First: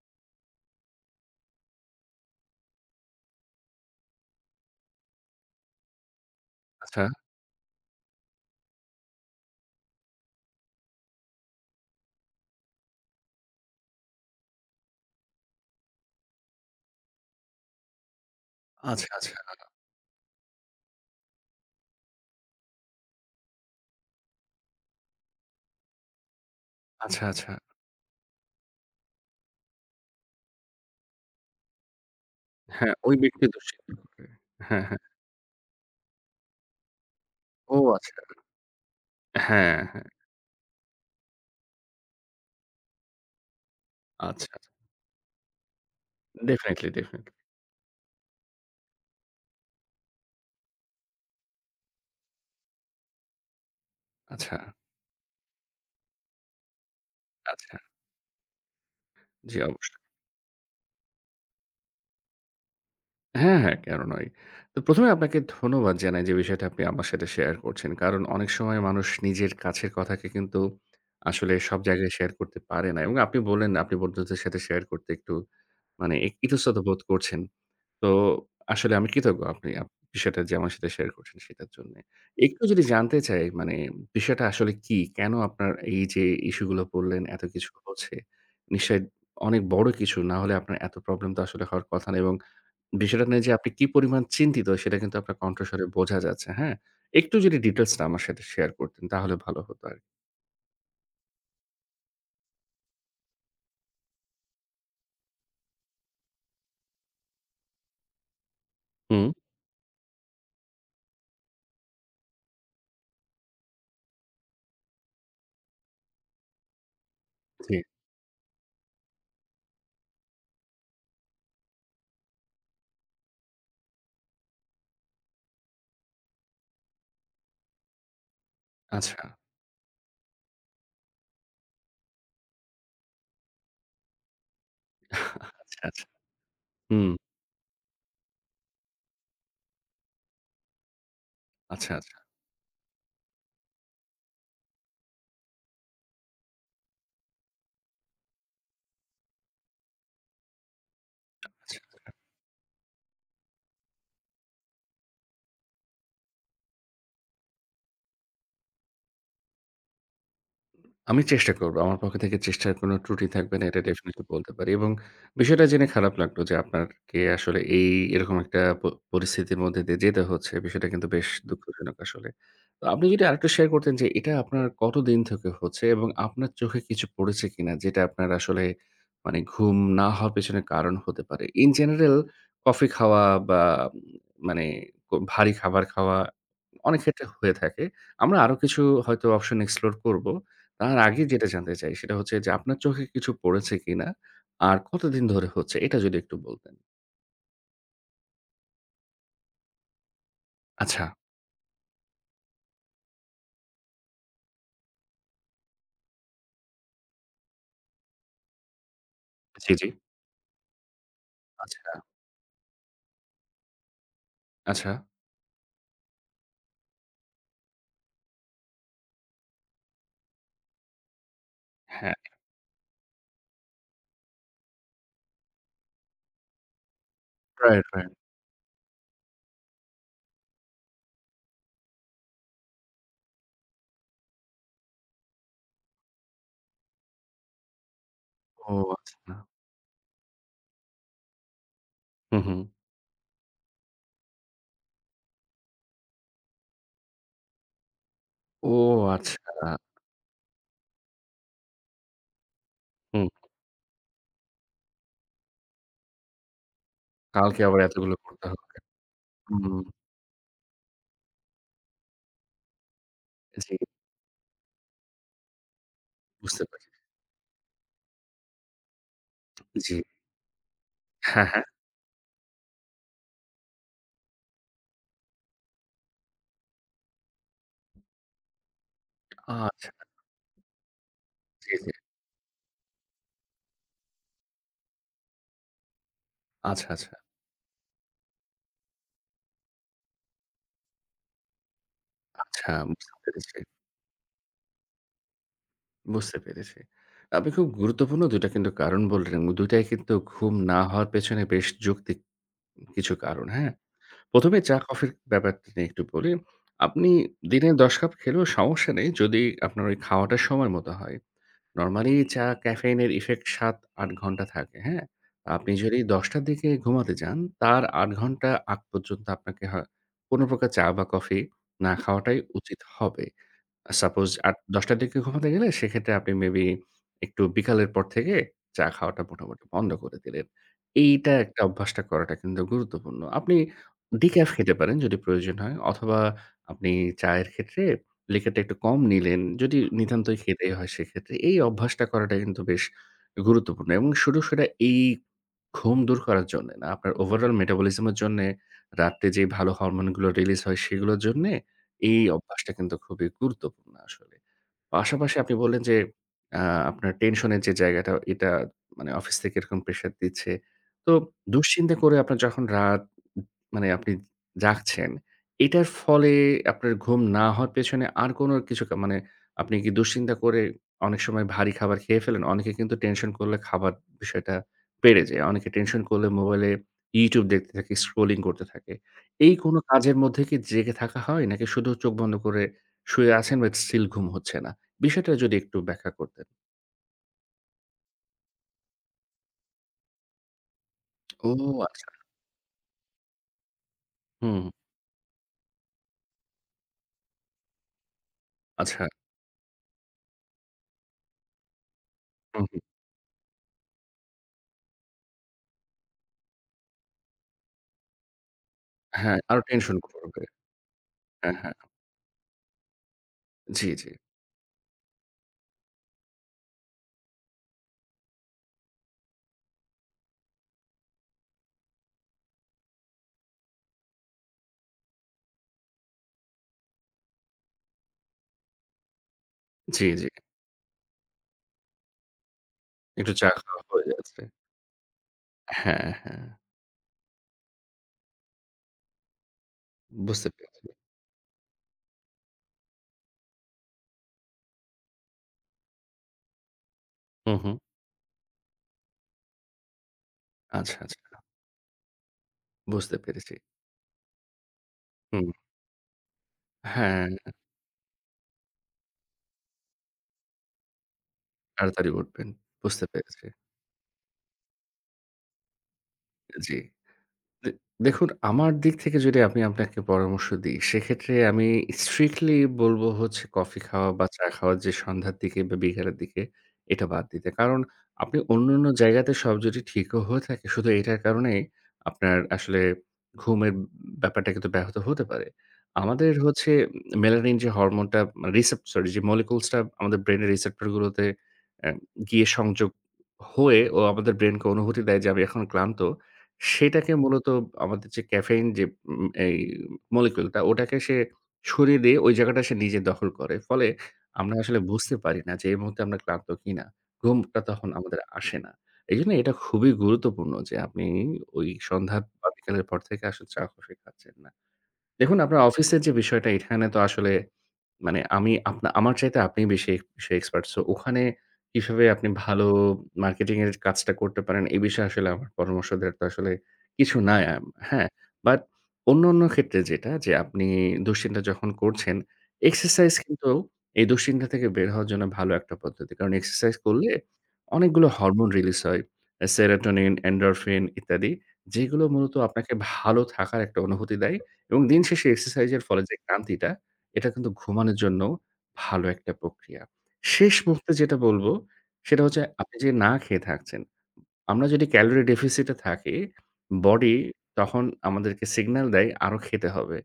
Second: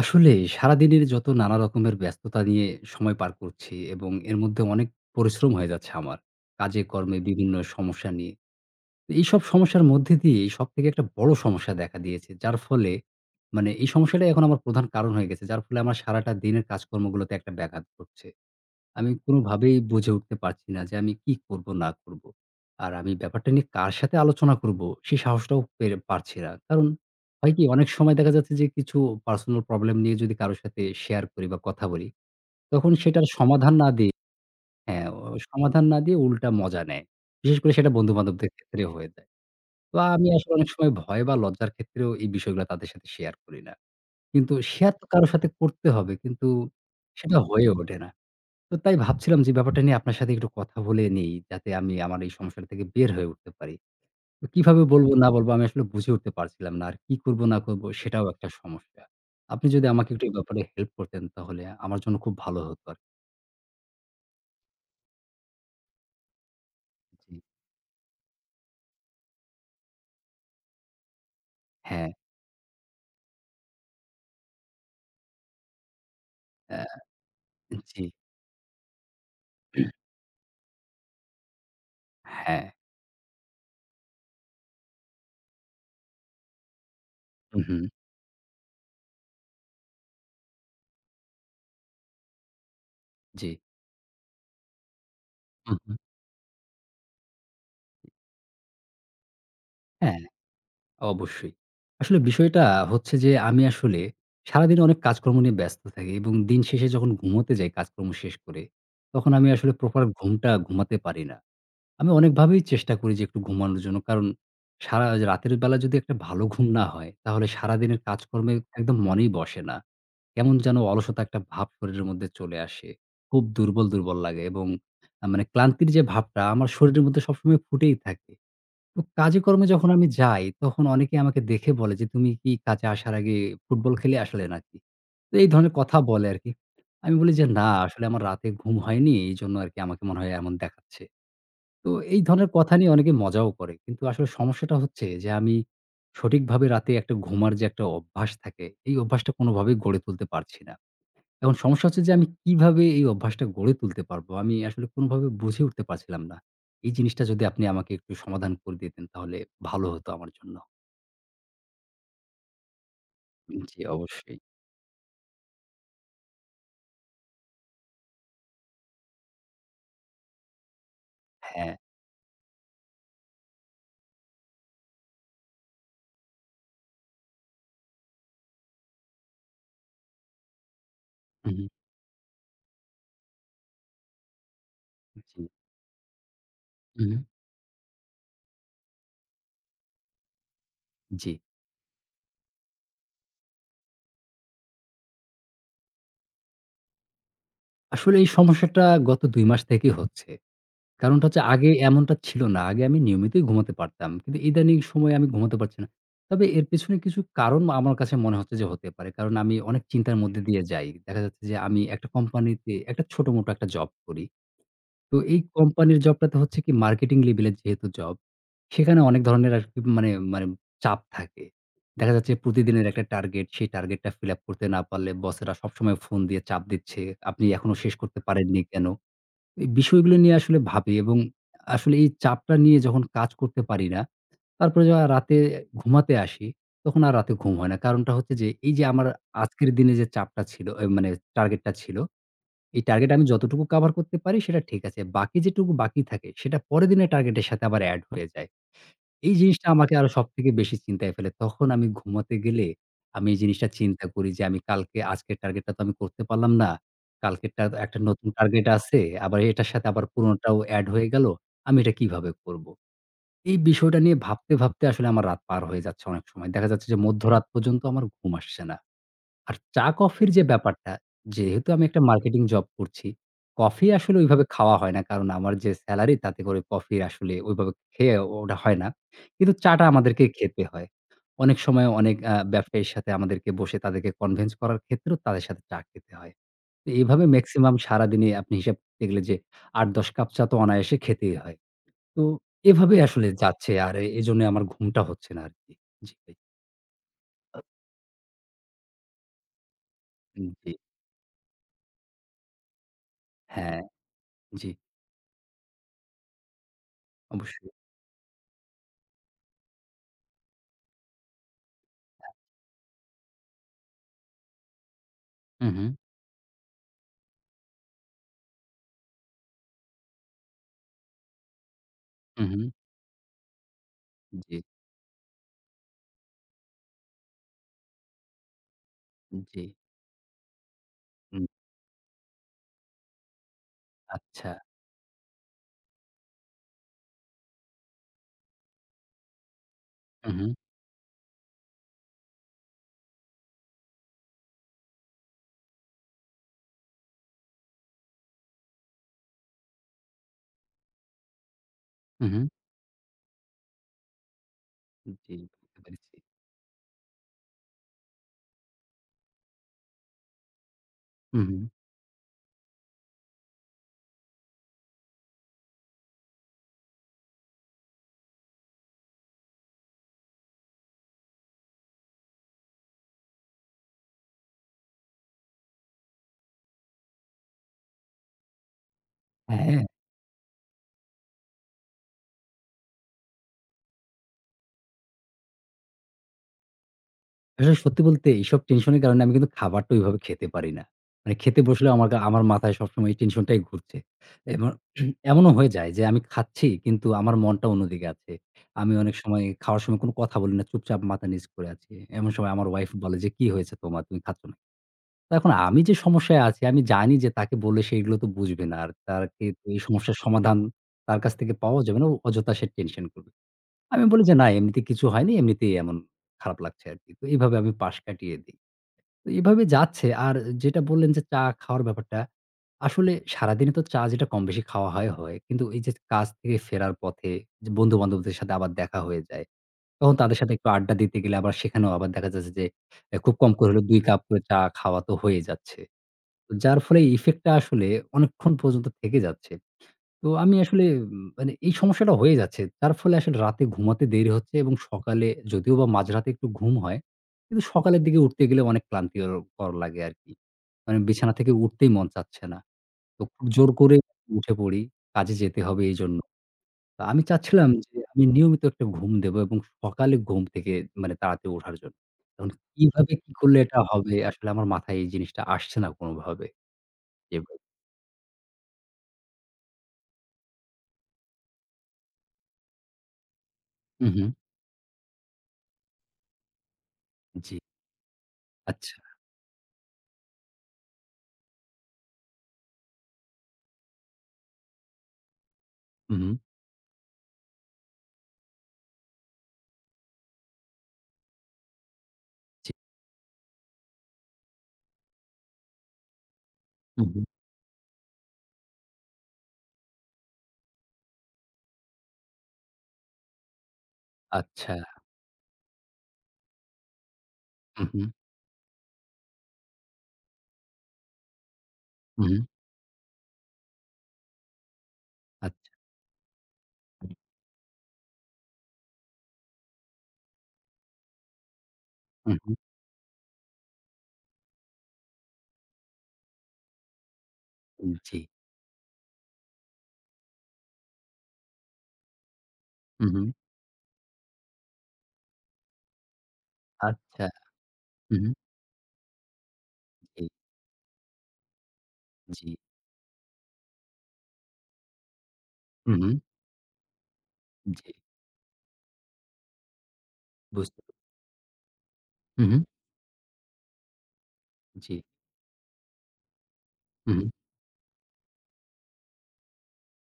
আসলে সারাদিনের যত নানা রকমের ব্যস্ততা নিয়ে সময় পার করছি এবং এর মধ্যে অনেক পরিশ্রম হয়ে যাচ্ছে আমার। কাজে আচ্ছা, কর্মে বিভিন্ন সমস্যা নিয়ে। তো এইসব সমস্যার মধ্যে দিয়ে সবথেকে একটা বড় সমস্যা দেখা দিয়েছে। যার ফলে এই সমস্যাটাই এখন আমার প্রধান কারণ হয়ে গেছে। যার ফলে আমার সারাটা দিনের কাজকর্মগুলোতে একটা ব্যাঘাত ঘটছে। আচ্ছা, আমি আচ্ছা, কোনোভাবেই বুঝে উঠতে পারছি না যে আমি কি করব না করব। আর আমি ব্যাপারটা নিয়ে কার সাথে আলোচনা করব সেই সাহসটাও পেরে পারছি না। কারণ আচ্ছা, আচ্ছা। হয় কি অনেক সময় দেখা যাচ্ছে যে কিছু পার্সোনাল প্রবলেম নিয়ে যদি কারো সাথে শেয়ার করি বা কথা বলি, তখন হ্যাঁ, ওই সেটার ব্যক্তি সমাধান না দুশ্চিন্তা দিয়ে করে। হ্যাঁ, হ্যাঁ। হ্যাঁ, সমাধান না দিয়ে উল্টা মজা নেয়। বিশেষ করে ও সেটা আচ্ছা। বন্ধু-বান্ধবদের ক্ষেত্রে হয়ে যায়। হ্যাঁ, তো হ্যাঁ। আমি আসলে অনেক সময় ভয় বা লজ্জার ক্ষেত্রেও এই বিষয়গুলা তাদের সাথে শেয়ার করি না। আচ্ছা, কিন্তু আচ্ছা। শেয়ার তো কারো সাথে করতে হবে কিন্তু ডেফিনিটলি, ডেফিনিটলি। সেটা হয়ে ওঠে না। তো তাই ভাবছিলাম যে ব্যাপারটা নিয়ে আপনার সাথে একটু কথা বলে নেই যাতে আমি আমার এই সমস্যাটা থেকে বের হয়ে উঠতে পারি। তো আচ্ছা, কিভাবে বলব না বলব আমি আসলে বুঝে উঠতে পারছিলাম না। আর কি করব না আচ্ছা। করব সেটাও একটা সমস্যা। জি, আপনি যদি অবশ্যই। আমাকে একটু এই ব্যাপারে হেল্প করতেন তাহলে আমার জন্য খুব ভালো হতো আরকি। হ্যাঁ, হ্যাঁ, কেন নয়? তো ১ম এ আপনাকে ধন্যবাদ জানাই যে বিষয়টা আপনি আমার সাথে জি, শেয়ার করছেন। কারণ অনেক সময় মানুষ নিজের কাছের কথাকে কিন্তু আসলে সব হ্যাঁ, জায়গায় শেয়ার করতে পারে না। এবং আপনি বললেন আপনি বন্ধুদের সাথে শেয়ার করতে একটু মানে ইতস্তত অ্যা বোধ করছেন। জি, তো আসলে আমি কৃতজ্ঞ আপনি বিষয়টা যে আমার সাথে শেয়ার করছেন সেটার জন্যে। একটু হ্যাঁ, যদি জানতে চাই মানে বিষয়টা আসলে কি? কেন আপনার এই যে ইস্যু গুলো বললেন এত হু, কিছু হু, হচ্ছে? নিশ্চয়ই অনেক বড় কিছু না হলে আপনার এত প্রবলেম তো আসলে হওয়ার কথা না এবং বিষয়টা নিয়ে জি, যে আপনি কি পরিমাণ চিন্তিত সেটা কিন্তু আপনার হু, কণ্ঠস্বরে হু, বোঝা যাচ্ছে, হ্যাঁ? একটু যদি ডিটেইলস টা আমার সাথে শেয়ার করতেন তাহলে ভালো হতো আরকি। হ্যাঁ। অবশ্যই। আসলে বিষয়টা হচ্ছে যে আমি আসলে সারাদিন অনেক কাজকর্ম নিয়ে ব্যস্ত থাকি এবং দিন শেষে যখন ঘুমোতে যাই কাজকর্ম শেষ করে, হুম। তখন আমি আসলে প্রপার ঘুমটা ঘুমাতে পারি না। আমি অনেকভাবেই চেষ্টা করি যে একটু ঘুমানোর জন্য। কারণ সারা রাতের বেলা যদি একটা ভালো ঘুম না হয়, তাহলে জি। সারাদিনের কাজকর্মে একদম মনেই বসে না। কেমন যেন অলসতা একটা ভাব শরীরের মধ্যে চলে আসে। খুব দুর্বল, দুর্বল লাগে এবং আ মানে ক্লান্তির যে ভাবটা আমার শরীরের মধ্যে সবসময় ফুটেই থাকে। তো আচ্ছা, কাজে কর্মে যখন আমি যাই, তখন অনেকে আমাকে দেখে বলে যে, "তুমি কি কাজে আসার আগে ফুটবল খেলে আসলে নাকি?" তো এই ধরনের আচ্ছা, কথা আচ্ছা। বলে আরকি। হুম। আমি বলি যে, "না, আসলে আমার রাতে ঘুম হয়নি। এইজন্য আরকি আমাকে মনে হয় এমন দেখাচ্ছে।" তো আচ্ছা, আচ্ছা, এই ধরনের কথা নিয়ে অনেকে মজাও করে। কিন্তু আসলে সমস্যাটা হচ্ছে যে, আমি সঠিকভাবে রাতে একটা ঘুমার যে একটা অভ্যাস থাকে, এই অভ্যাসটা কোনোভাবেই গড়ে তুলতে পারছি না। এখন আচ্ছা। সমস্যা হচ্ছে যে আমি কিভাবে এই অভ্যাসটা গড়ে তুলতে পারবো? আমি আসলে কোনভাবে বুঝে উঠতে পারছিলাম না। এই জিনিসটা যদি আপনি আমাকে একটু সমাধান করে দিতেন তাহলে ভালো হতো আমার জন্য। আমি চেষ্টা করব। আমার পক্ষ থেকে চেষ্টার কোনো ত্রুটি থাকবে না, এটা জি, ডেফিনিটলি অবশ্যই। বলতে পারি এবং বিষয়টা জেনে খারাপ লাগলো যে আপনারকে আসলে এই এরকম একটা পরিস্থিতির মধ্যে দিয়ে যেতে হচ্ছে। বিষয়টা কিন্তু বেশ হ্যাঁ। দুঃখজনক আসলে। তো আপনি যদি আরেকটু শেয়ার করতেন যে এটা আপনার কতদিন থেকে হচ্ছে এবং আপনার চোখে কিছু পড়েছে কিনা? যেটা আপনার আসলে মানে ঘুম না হওয়ার পেছনে কারণ হতে পারে? হু, হু। ইন জেনারেল কফি খাওয়া বা উম, মানে জি। ভারী খাবার খাওয়া অনেক হু, হু। ক্ষেত্রে হয়ে থাকে। আমরা আরো কিছু হয়তো অপশন এক্সপ্লোর করব। তার আগে জি। যেটা জানতে চাই সেটা হচ্ছে যে আপনার চোখে কিছু পড়েছে কিনা? আর কতদিন ধরে হচ্ছে? এটা যদি একটু বলতেন। আসলে এই সমস্যাটা গত ২ মাস থেকেই হচ্ছে। আচ্ছা। কারণটা হচ্ছে আগে এমনটা ছিল না। আগে আমি নিয়মিতই ঘুমাতে পারতাম। কিন্তু ইদানিং সময়ে আমি ঘুমাতে পারছি না। তবে এর পেছনে কিছু কারণ আমার কাছে মনে হচ্ছে যে হতে পারে। কারণ আমি জি, অনেক জি। চিন্তার মধ্যে দিয়ে যাই। দেখা যাচ্ছে যে আচ্ছা, আমি একটা কোম্পানিতে একটা ছোট মোটো একটা জব করি। আচ্ছা। তো এই কোম্পানির জবটাতে হচ্ছে কি মার্কেটিং লেভেলের যেহেতু জব, সেখানে অনেক ধরনের আরকি মানে মানে চাপ থাকে। দেখা হ্যাঁ, যাচ্ছে প্রতিদিনের একটা টার্গেট, সেই টার্গেটটা ফিল আপ করতে না পারলে বসেরা সবসময় ফোন দিয়ে চাপ দিচ্ছে। আপনি এখনো রাইট, শেষ রাইট। করতে পারেননি কেন? এই বিষয়গুলো নিয়ে আসলে ভাবি এবং আসলে এই চাপটা নিয়ে যখন কাজ করতে পারি না, তারপরে যখন রাতে ঘুমাতে আসি, তখন আর রাতে ঘুম হয় না। কারণটা হচ্ছে যে ও এই যে আমার আচ্ছা। আজকের দিনে যে চাপটা ছিল, এ মানে টার্গেটটা ছিল হুম, হুম। এই টার্গেট আমি যতটুকু কভার করতে পারি সেটা ঠিক আছে। বাকি যেটুকু বাকি থাকে সেটা পরের দিনের টার্গেটের সাথে আবার এড হয়ে যায়। ও এই জিনিসটা আচ্ছা। আমাকে আরো সবথেকে বেশি চিন্তায় ফেলে। তখন আমি ঘুমাতে গেলে হুম। আমি এই জিনিসটা চিন্তা করি যে আমি কালকে আজকের টার্গেটটা তো আমি করতে পারলাম না। কালকে কালকেরটা আবার একটা এতগুলো নতুন করতে টার্গেট হবে। আছে। আবার এটার হুম। সাথে আবার পুরোনোটাও এড হয়ে গেল। আমি এটা কিভাবে করব? এই জি, বিষয়টা নিয়ে ভাবতে, ভাবতে আসলে আমার রাত পার হয়ে যাচ্ছে অনেক সময়। বুঝতে দেখা পারি। যাচ্ছে যে মধ্যরাত পর্যন্ত আমার ঘুম আসছে না। আর চা জি। কফির যে ব্যাপারটা, হ্যাঁ, হ্যাঁ। যেহেতু আমি একটা মার্কেটিং জব করছি, কফি আসলে ওইভাবে খাওয়া হয় না। কারণ আমার যে সেলারি তাতে করে কফি আসলে ওইভাবে খেয়ে ওটা হয় না। কিন্তু চাটা আচ্ছা। আমাদেরকে খেতে হয়। অনেক জি, সময় জি। অনেক ব্যবসায়ীর সাথে আমাদেরকে বসে তাদেরকে কনভিন্স করার ক্ষেত্রেও তাদের সাথে চা খেতে হয়। আচ্ছা, তো আচ্ছা। এভাবে মেক্সিমাম সারাদিনে আপনি হিসাব করতে গেলে যে ৮-১০ কাপ চা তো অনায়াসে খেতেই হয়। তো আচ্ছা, এভাবে বুঝতে আসলে পেরেছি, যাচ্ছে আর এজন্য আমার ঘুমটা হচ্ছে না আরকি। জি ভাই। বুঝতে পেরেছি। আপনি খুব গুরুত্বপূর্ণ ২ টা কিন্তু কারণ বললেন। ২ টাই কিন্তু ঘুম জি, না হওয়ার পেছনে বেশ যৌক্তিক কিছু কারণ, হ্যাঁ? হ্যাঁ, ১ম এ জি চা-কফির ব্যাপারটা নিয়ে একটু বলি। আপনি দিনে অবশ্যই। ১০ কাপ খেলেও সমস্যা নেই যদি আপনার ওই খাওয়াটা সময় মতো হয়। নরমালি চা ক্যাফেইনের ইফেক্ট ৭-৮ ঘন্টা থাকে, হ্যাঁ? হু, আপনি হু। যদি ১০ টার দিকে ঘুমাতে যান, তার ৮ ঘন্টা আগ পর্যন্ত আপনাকে হয় কোনো প্রকার চা বা কফি না খাওয়াটাই হুম, হুম। উচিত হবে। সাপোজ জি, ৮-১০টার দিকে ঘুমাতে গেলে সেক্ষেত্রে আপনি মেবি একটু বিকালের পর থেকে চা খাওয়াটা জি। মোটামুটি বন্ধ করে দিলেন। এইটা উম একটা অভ্যাসটা করাটা কিন্তু গুরুত্বপূর্ণ। আপনি ডিক্যাফ আচ্ছা। খেতে পারেন যদি প্রয়োজন হয় অথবা আপনি চায়ের ক্ষেত্রে লিকারটা একটু কম নিলেন। যদি হু, নিতান্তই হু, খেতেই হয় সেক্ষেত্রে এই অভ্যাসটা করাটা কিন্তু বেশ গুরুত্বপূর্ণ এবং শুধু সেটা এই ঘুম দূর করার জন্যে না, আপনার ওভারঅল মেটাবলিজম এর জন্যে রাত্রে যে ভালো হরমোনগুলো রিলিজ হয় সেগুলোর জন্যে এই হু, হু। অভ্যাসটা কিন্তু খুবই গুরুত্বপূর্ণ আসলে। জি, পাশাপাশি আপনি বুঝতে বললেন যে, পেরেছি। আ আপনার টেনশনের যে জায়গাটা, এটা মানে অফিস থেকে এরকম প্রেশার দিচ্ছে। তো হু, হু। দুশ্চিন্তা করে আপনার যখন রাত মানে আপনি জাগছেন, এটার ফলে আপনার ঘুম না হওয়ার পেছনে আর কোনো কিছু মানে আপনি কি দুশ্চিন্তা করে অনেক সময় ভারী খাবার খেয়ে ফেলেন? অনেকে কিন্তু টেনশন করলে খাবার বিষয়টা বেড়ে যায়। অনেকে টেনশন করলে মোবাইলে YouTube দেখতে থাকে, স্ক্রলিং করতে থাকে। এই কোনো হ্যাঁ, কাজের মধ্যে কি জেগে থাকা হয়? নাকি শুধু চোখ বন্ধ করে শুয়ে আছেন বাট স্টিল ঘুম হচ্ছে না? বিষয়টা যদি একটু ব্যাখ্যা করতেন। আসলে সত্যি বলতে এইসব টেনশনের কারণে আমি কিন্তু খাবারটা ওইভাবে খেতে পারি না। মানে ও খেতে বসলেও আচ্ছা। আমার মাথায় সবসময় এই টেনশনটাই ঘুরছে। হুম, এবং এমনও হয়ে যায় যে আমি খাচ্ছি কিন্তু আমার মনটা অন্যদিকে আছে। আমি আচ্ছা। অনেক সময় খাওয়ার সময় কোনো কথা বলি না। চুপচাপ মাথা নিচ করে আছি। এমন সময় হুম, আমার হুম। ওয়াইফ বলে যে, "কি হয়েছে তোমার? তুমি খাচ্ছ না?" তো এখন আমি যে সমস্যায় আছি আমি জানি যে তাকে বললে সে এগুলো তো বুঝবে না। আর হ্যাঁ, তাকে আরো তো এই টেনশন সমস্যার করবে। সমাধান তার কাছ থেকে হ্যাঁ, হ্যাঁ। পাওয়া যাবে না। ও অযথা সে টেনশন করবে। জি, আমি জি। বলি যে, "না এমনিতে কিছু হয়নি, এমনিতেই এমন খারাপ লাগছে আরকি।" তো এভাবে আমি পাশ কাটিয়ে দেই। তো এভাবে যাচ্ছে। আর যেটা বললেন যে চা খাওয়ার ব্যাপারটা, আসলে সারাদিনে তো চা যেটা কম বেশি খাওয়া হয়, হয়। কিন্তু এই যে কাজ থেকে ফেরার পথে যে বন্ধু-বান্ধবদের সাথে আবার দেখা হয়ে যায়। জি, তখন জি। তাদের সাথে একটু আড্ডা দিতে গেলে আবার সেখানেও আবার দেখা যাচ্ছে যে, একটু খুব চা কম করে খাওয়া হলেও ২ হয়ে কাপ করে যাচ্ছে। চা খাওয়া তো হয়ে যাচ্ছে। হ্যাঁ, হ্যাঁ। যার ফলে ইফেক্ট টা আসলে অনেকক্ষণ পর্যন্ত থেকে যাচ্ছে। তো বুঝতে আমি আসলে পেরেছি। উম মানে এই সমস্যাটা হয়ে যাচ্ছে। তার ফলে আসলে রাতে ঘুমাতে দেরি হচ্ছে এবং সকালে যদিও বা মাঝরাতে একটু ঘুম হয়, হুম, কিন্তু হুম। সকালের দিকে উঠতে গেলে অনেক ক্লান্তিকর লাগে আরকি। আচ্ছা, মানে আচ্ছা। বিছানা থেকে উঠতেই মন চাচ্ছে না। বুঝতে তো খুব পেরেছি। জোর করে উঠে পড়ি। কাজে হুম। যেতে হবে এইজন্য। তো আমি হ্যাঁ, চাচ্ছিলাম যে আমি নিয়মিত একটা ঘুম দেব এবং সকালে ঘুম থেকে মানে তাড়াতাড়ি ওঠার জন্য। তাড়াতাড়ি উঠবেন। এখন বুঝতে কিভাবে কি পেরেছি। করলে এটা হবে আসলে আমার মাথায় এই জিনিসটা আসছে না কোনভাবে। জি। জি ভাই। দে দেখুন, আমার দিক থেকে যদি আমি আপনাকে পরামর্শ দিই, সেক্ষেত্রে আমি strictly বলব হচ্ছে কফি হু, খাওয়া হু। বা চা খাওয়া যে সন্ধ্যার দিকে বা বিকেলের দিকে, এটা বাদ দিতে। জি, কারণ আপনি অন্যান্য আচ্ছা। জায়গাতে সব যদি ঠিকও হয়ে থাকে, শুধু এটার কারণেই আপনার আসলে ঘুমের ব্যাপারটা কিন্তু ব্যাহত হতে পারে। হু, হু। আমাদের হচ্ছে মেলানিন যে হরমোনটা সরি, যে molecules টা আমাদের ব্রেইনের receptor গুলোতে অ্যা গিয়ে জি। সংযোগ হয়ে ও আমাদের ব্রেইনকে অনুভূতি দেয় যে আমি এখন ক্লান্ত। হু, সেটাকে হু। মূলত আমাদের যে ক্যাফেইন যে এই মলিকিউলটা ওটাকে সে সরিয়ে দিয়ে ওই জায়গাটা সে নিজে দখল করে। ফলে আমরা আচ্ছা। আসলে বুঝতে পারি না যে এই মুহূর্তে আমরা ক্লান্ত কিনা। ঘুমটা হু, তখন হু। আমাদের আসে না। এজন্য এটা খুবই গুরুত্বপূর্ণ যে আপনি ওই সন্ধ্যা হু, হু। বা বিকালের পর থেকে আসলে চা কফি খাচ্ছেন না। দেখুন আপনার আচ্ছা। অফিসের যে বিষয়টা এখানে তো আসলে মানে আমি আমার চাইতে আপনি বেশি বিষয়ে এক্সপার্ট। সো ওখানে কিভাবে আপনি হু, হু। ভালো মার্কেটিং এর কাজটা করতে পারেন, এই বিষয়ে আসলে আমার পরামর্শ দেওয়ার তো আসলে কিছু নাই। হ্যাঁ, জি। বাট অন্যান্য ক্ষেত্রে যেটা যে আপনি দুশ্চিন্তা যখন করছেন, হু, এক্সারসাইজ হু। কিন্তু এই দুশ্চিন্তা থেকে বের হওয়ার জন্য ভালো একটা পদ্ধতি। কারণ এক্সারসাইজ করলে আচ্ছা। অনেকগুলো হু, হু। হরমোন রিলিজ হয়। সেরোটোনিন, জি, এন্ডোরফিন ইত্যাদি। যেগুলো মূলত জি। আপনাকে ভালো থাকার একটা অনুভূতি দেয় এবং দিন শেষে এক্সারসাইজ এর হু, ফলে হু। যে ক্লান্তিটা এটা কিন্তু জি। ঘুমানোর জন্য ভালো একটা প্রক্রিয়া। শেষ বুঝতে মুহূর্তে যেটা বলব, সেটা হচ্ছে হু, হু। আপনি যে না খেয়ে থাকছেন। আমরা যদি জি। ক্যালোরি ডেফিসিট এ থাকি, হু, বডি হু। তখন আমাদেরকে সিগন্যাল দেয় আরো খেতে হবে।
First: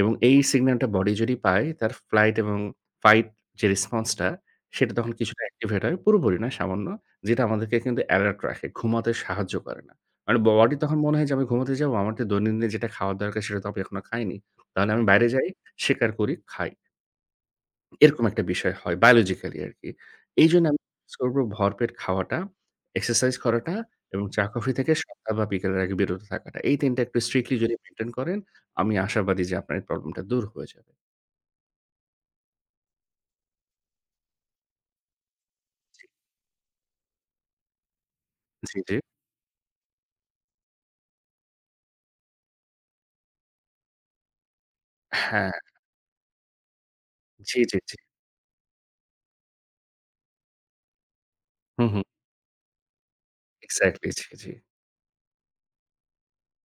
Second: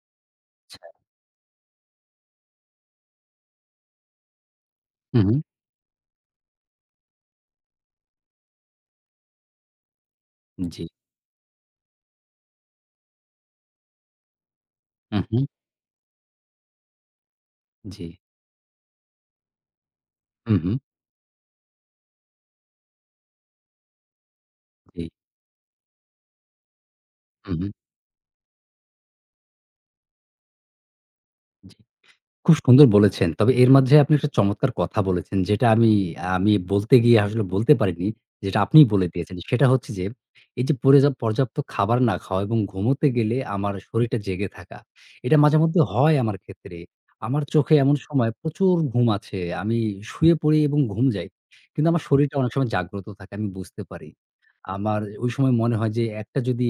এবং এই আচ্ছা। সিগন্যালটা বডি যদি পায় তার ফ্লাইট এবং ফাইট যে রেসপন্স টা সেটা তখন হু, হু। কিছুটা অ্যাক্টিভেট হয়। পুরোপুরি না সামান্য। যেটা আমাদেরকে কিন্তু অ্যালার্ট রাখে। ঘুমাতে সাহায্য করে না। মানে বডি জি। তখন মনে হয় যে আমি ঘুমাতে যাবো। আমার তো দৈনন্দিন যেটা খাওয়ার দরকার সেটা তো আমি এখনো খাইনি। তাহলে আমি হু, বাইরে হু। যাই, শিকার করি, খাই। জি। এরকম একটা বিষয় হয় বায়োলজিক্যালি আরকি। হু, এইজন্য হু। আমি করব ভরপেট খাওয়াটা, এক্সারসাইজ করাটা এবং চা-কফি থেকে জি। সন্ধ্যা বা বিকেলের আগে বিরত থাকাটা। এই ৩ টা একটু হু, স্ট্রিক্টলি হু। যদি মেইনটেইন করেন, আমি আশাবাদী যে আপনার এই প্রবলেমটা দূর হয়ে যাবে। জি। খুব সুন্দর বলেছেন। তবে এর মাঝে আপনি একটা চমৎকার কথা বলেছেন যেটা জি, আমি বলতে গিয়ে আসলে বলতে পারিনি। যেটা জি, আপনিই জি। বলে দিয়েছেন। সেটা হচ্ছে যে এই যে পর্যাপ্ত খাবার না খাওয়া এবং ঘুমোতে গেলে আমার শরীরটা জেগে থাকা। এটা হ্যাঁ, মাঝেমধ্যে হয় আমার ক্ষেত্রে। আমার জি, চোখে জি, জি। এমন সময় প্রচুর ঘুম আছে। আমি শুয়ে পড়ি এবং ঘুম যাই। হুম, কিন্তু আমার হুম। শরীরটা অনেক সময় জাগ্রত থাকে। আমি বুঝতে পারি। এক্সাক্টলি জি, জি। আমার ওই সময় মনে হয় যে একটা যদি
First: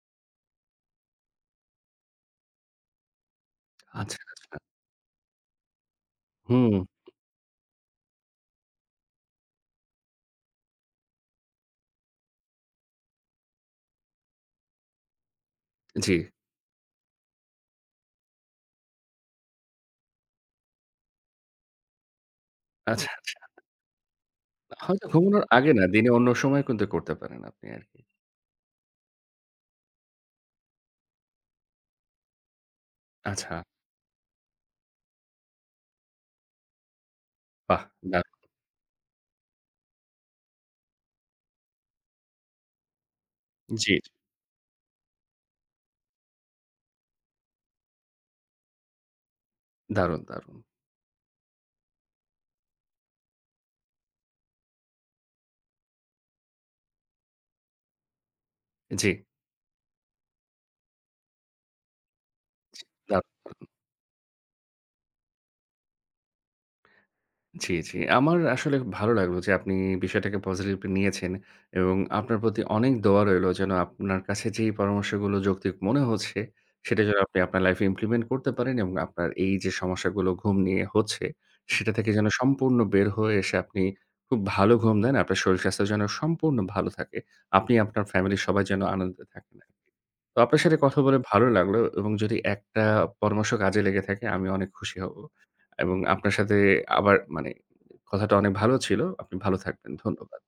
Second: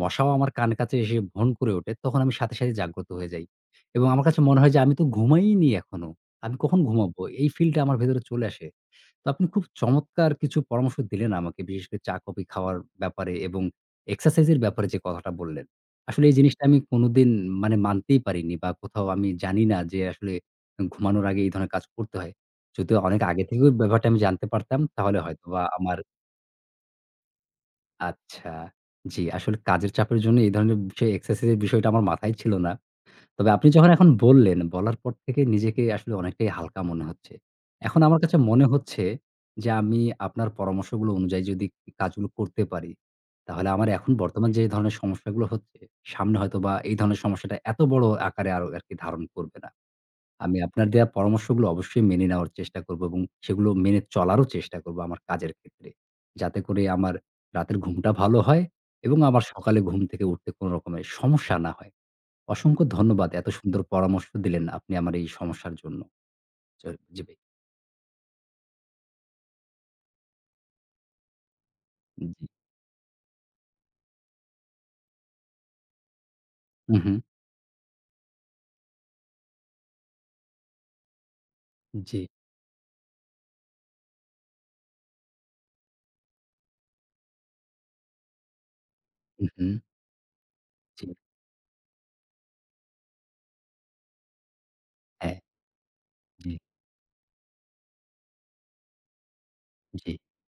মশাও আমার কান কাছে এসে ভন করে ওঠে তখন আমি সাথে, সাথে জাগ্রত হয়ে যাই। এবং আচ্ছা, আমার কাছে আচ্ছা। মনে হয় যে আমি তো ঘুমাইনি এখনো। আমি হুম, কখন ঘুমাবো? এই ফিলটা আমার ভেতরে চলে আসে। তো আপনি খুব চমৎকার কিছু পরামর্শ দিলেন আমাকে। বিশেষ করে চা কফি খাওয়ার ব্যাপারে এবং এক্সারসাইজ এর ব্যাপারে যে কথাটা বললেন। জি। আসলে এই জিনিসটা আমি কোনোদিন মানতেই পারিনি বা কোথাও আমি জানি না যে আসলে ঘুমানোর আগে এই ধরনের কাজ করতে হয়। যদিও আচ্ছা, অনেক আচ্ছা। আগে থেকেও ব্যাপারটা আমি জানতে পারতাম হয়তো তাহলে ঘুমানোর হয়তোবা আগে না, আমার দিনে অন্য সময় কিন্তু করতে পারেন আপনি আরকি। আচ্ছা। জি, আসলে কাজের চাপের জন্য এই ধরনের বিষয় এক্সারসাইজ এর বিষয়টা আমার মাথায় ছিল না। আচ্ছা, তবে আপনি যখন এখন বললেন, বলার পর থেকে নিজেকে আসলে অনেকটাই হালকা মনে হচ্ছে। বাহ! এখন আমার দারুণ। কাছে মনে হচ্ছে যে, আমি আপনার পরামর্শগুলো অনুযায়ী যদি কাজগুলো করতে পারি, তাহলে আমার জি, জি। এখন বর্তমান যে ধরনের সমস্যাগুলো হচ্ছে, সামনে হয়তোবা এই ধরনের সমস্যাটা এত বড় আকারে আরো আরকি ধারণ করবে না। দারুণ, দারুণ। আমি আপনার দেয়া পরামর্শগুলো অবশ্যই মেনে নেওয়ার চেষ্টা করব এবং সেগুলো মেনে চলারও চেষ্টা করব আমার কাজের ক্ষেত্রে। যাতে করে আমার রাতের ঘুমটা ভালো হয় জি, এবং আমার সকালে ঘুম থেকে উঠতে কোনো রকমের সমস্যা না হয়। জি। অসংখ্য দারুণ। ধন্যবাদ। এত সুন্দর পরামর্শ দিলেন আপনি আমার এই সমস্যার জন্য। জি, ভাই। জি, জি। আমার আসলে ভালো লাগলো যে আপনি বিষয়টাকে পজিটিভলি নিয়েছেন এবং আপনার জি। প্রতি অনেক দোয়া রইলো যেন আপনার কাছে যেই পরামর্শগুলো যৌক্তিক মনে হচ্ছে, হু, সেটা হু। যেন আপনি আপনার লাইফে ইমপ্লিমেন্ট করতে পারেন এবং আপনার এই যে সমস্যাগুলো ঘুম নিয়ে হচ্ছে, সেটা থেকে জি। যেন সম্পূর্ণ বের হয়ে এসে আপনি খুব ভালো ঘুম দেন। আপনার শরীর স্বাস্থ্য যেন সম্পূর্ণ ভালো থাকে। আপনি আপনার ফ্যামিলির সবাই যেন আনন্দে হু, থাকেন হু। আরকি। তো আপনার সাথে কথা জি, বলে ভালো লাগলো এবং যদি একটা পরামর্শ কাজে লেগে থাকে আমি অনেক খুশি হব। হ্যাঁ, এবং আপনার জি, সাথে আবার মানে কথাটা অনেক ভালো ছিল। আপনি ভালো থাকবেন। জি। ধন্যবাদ।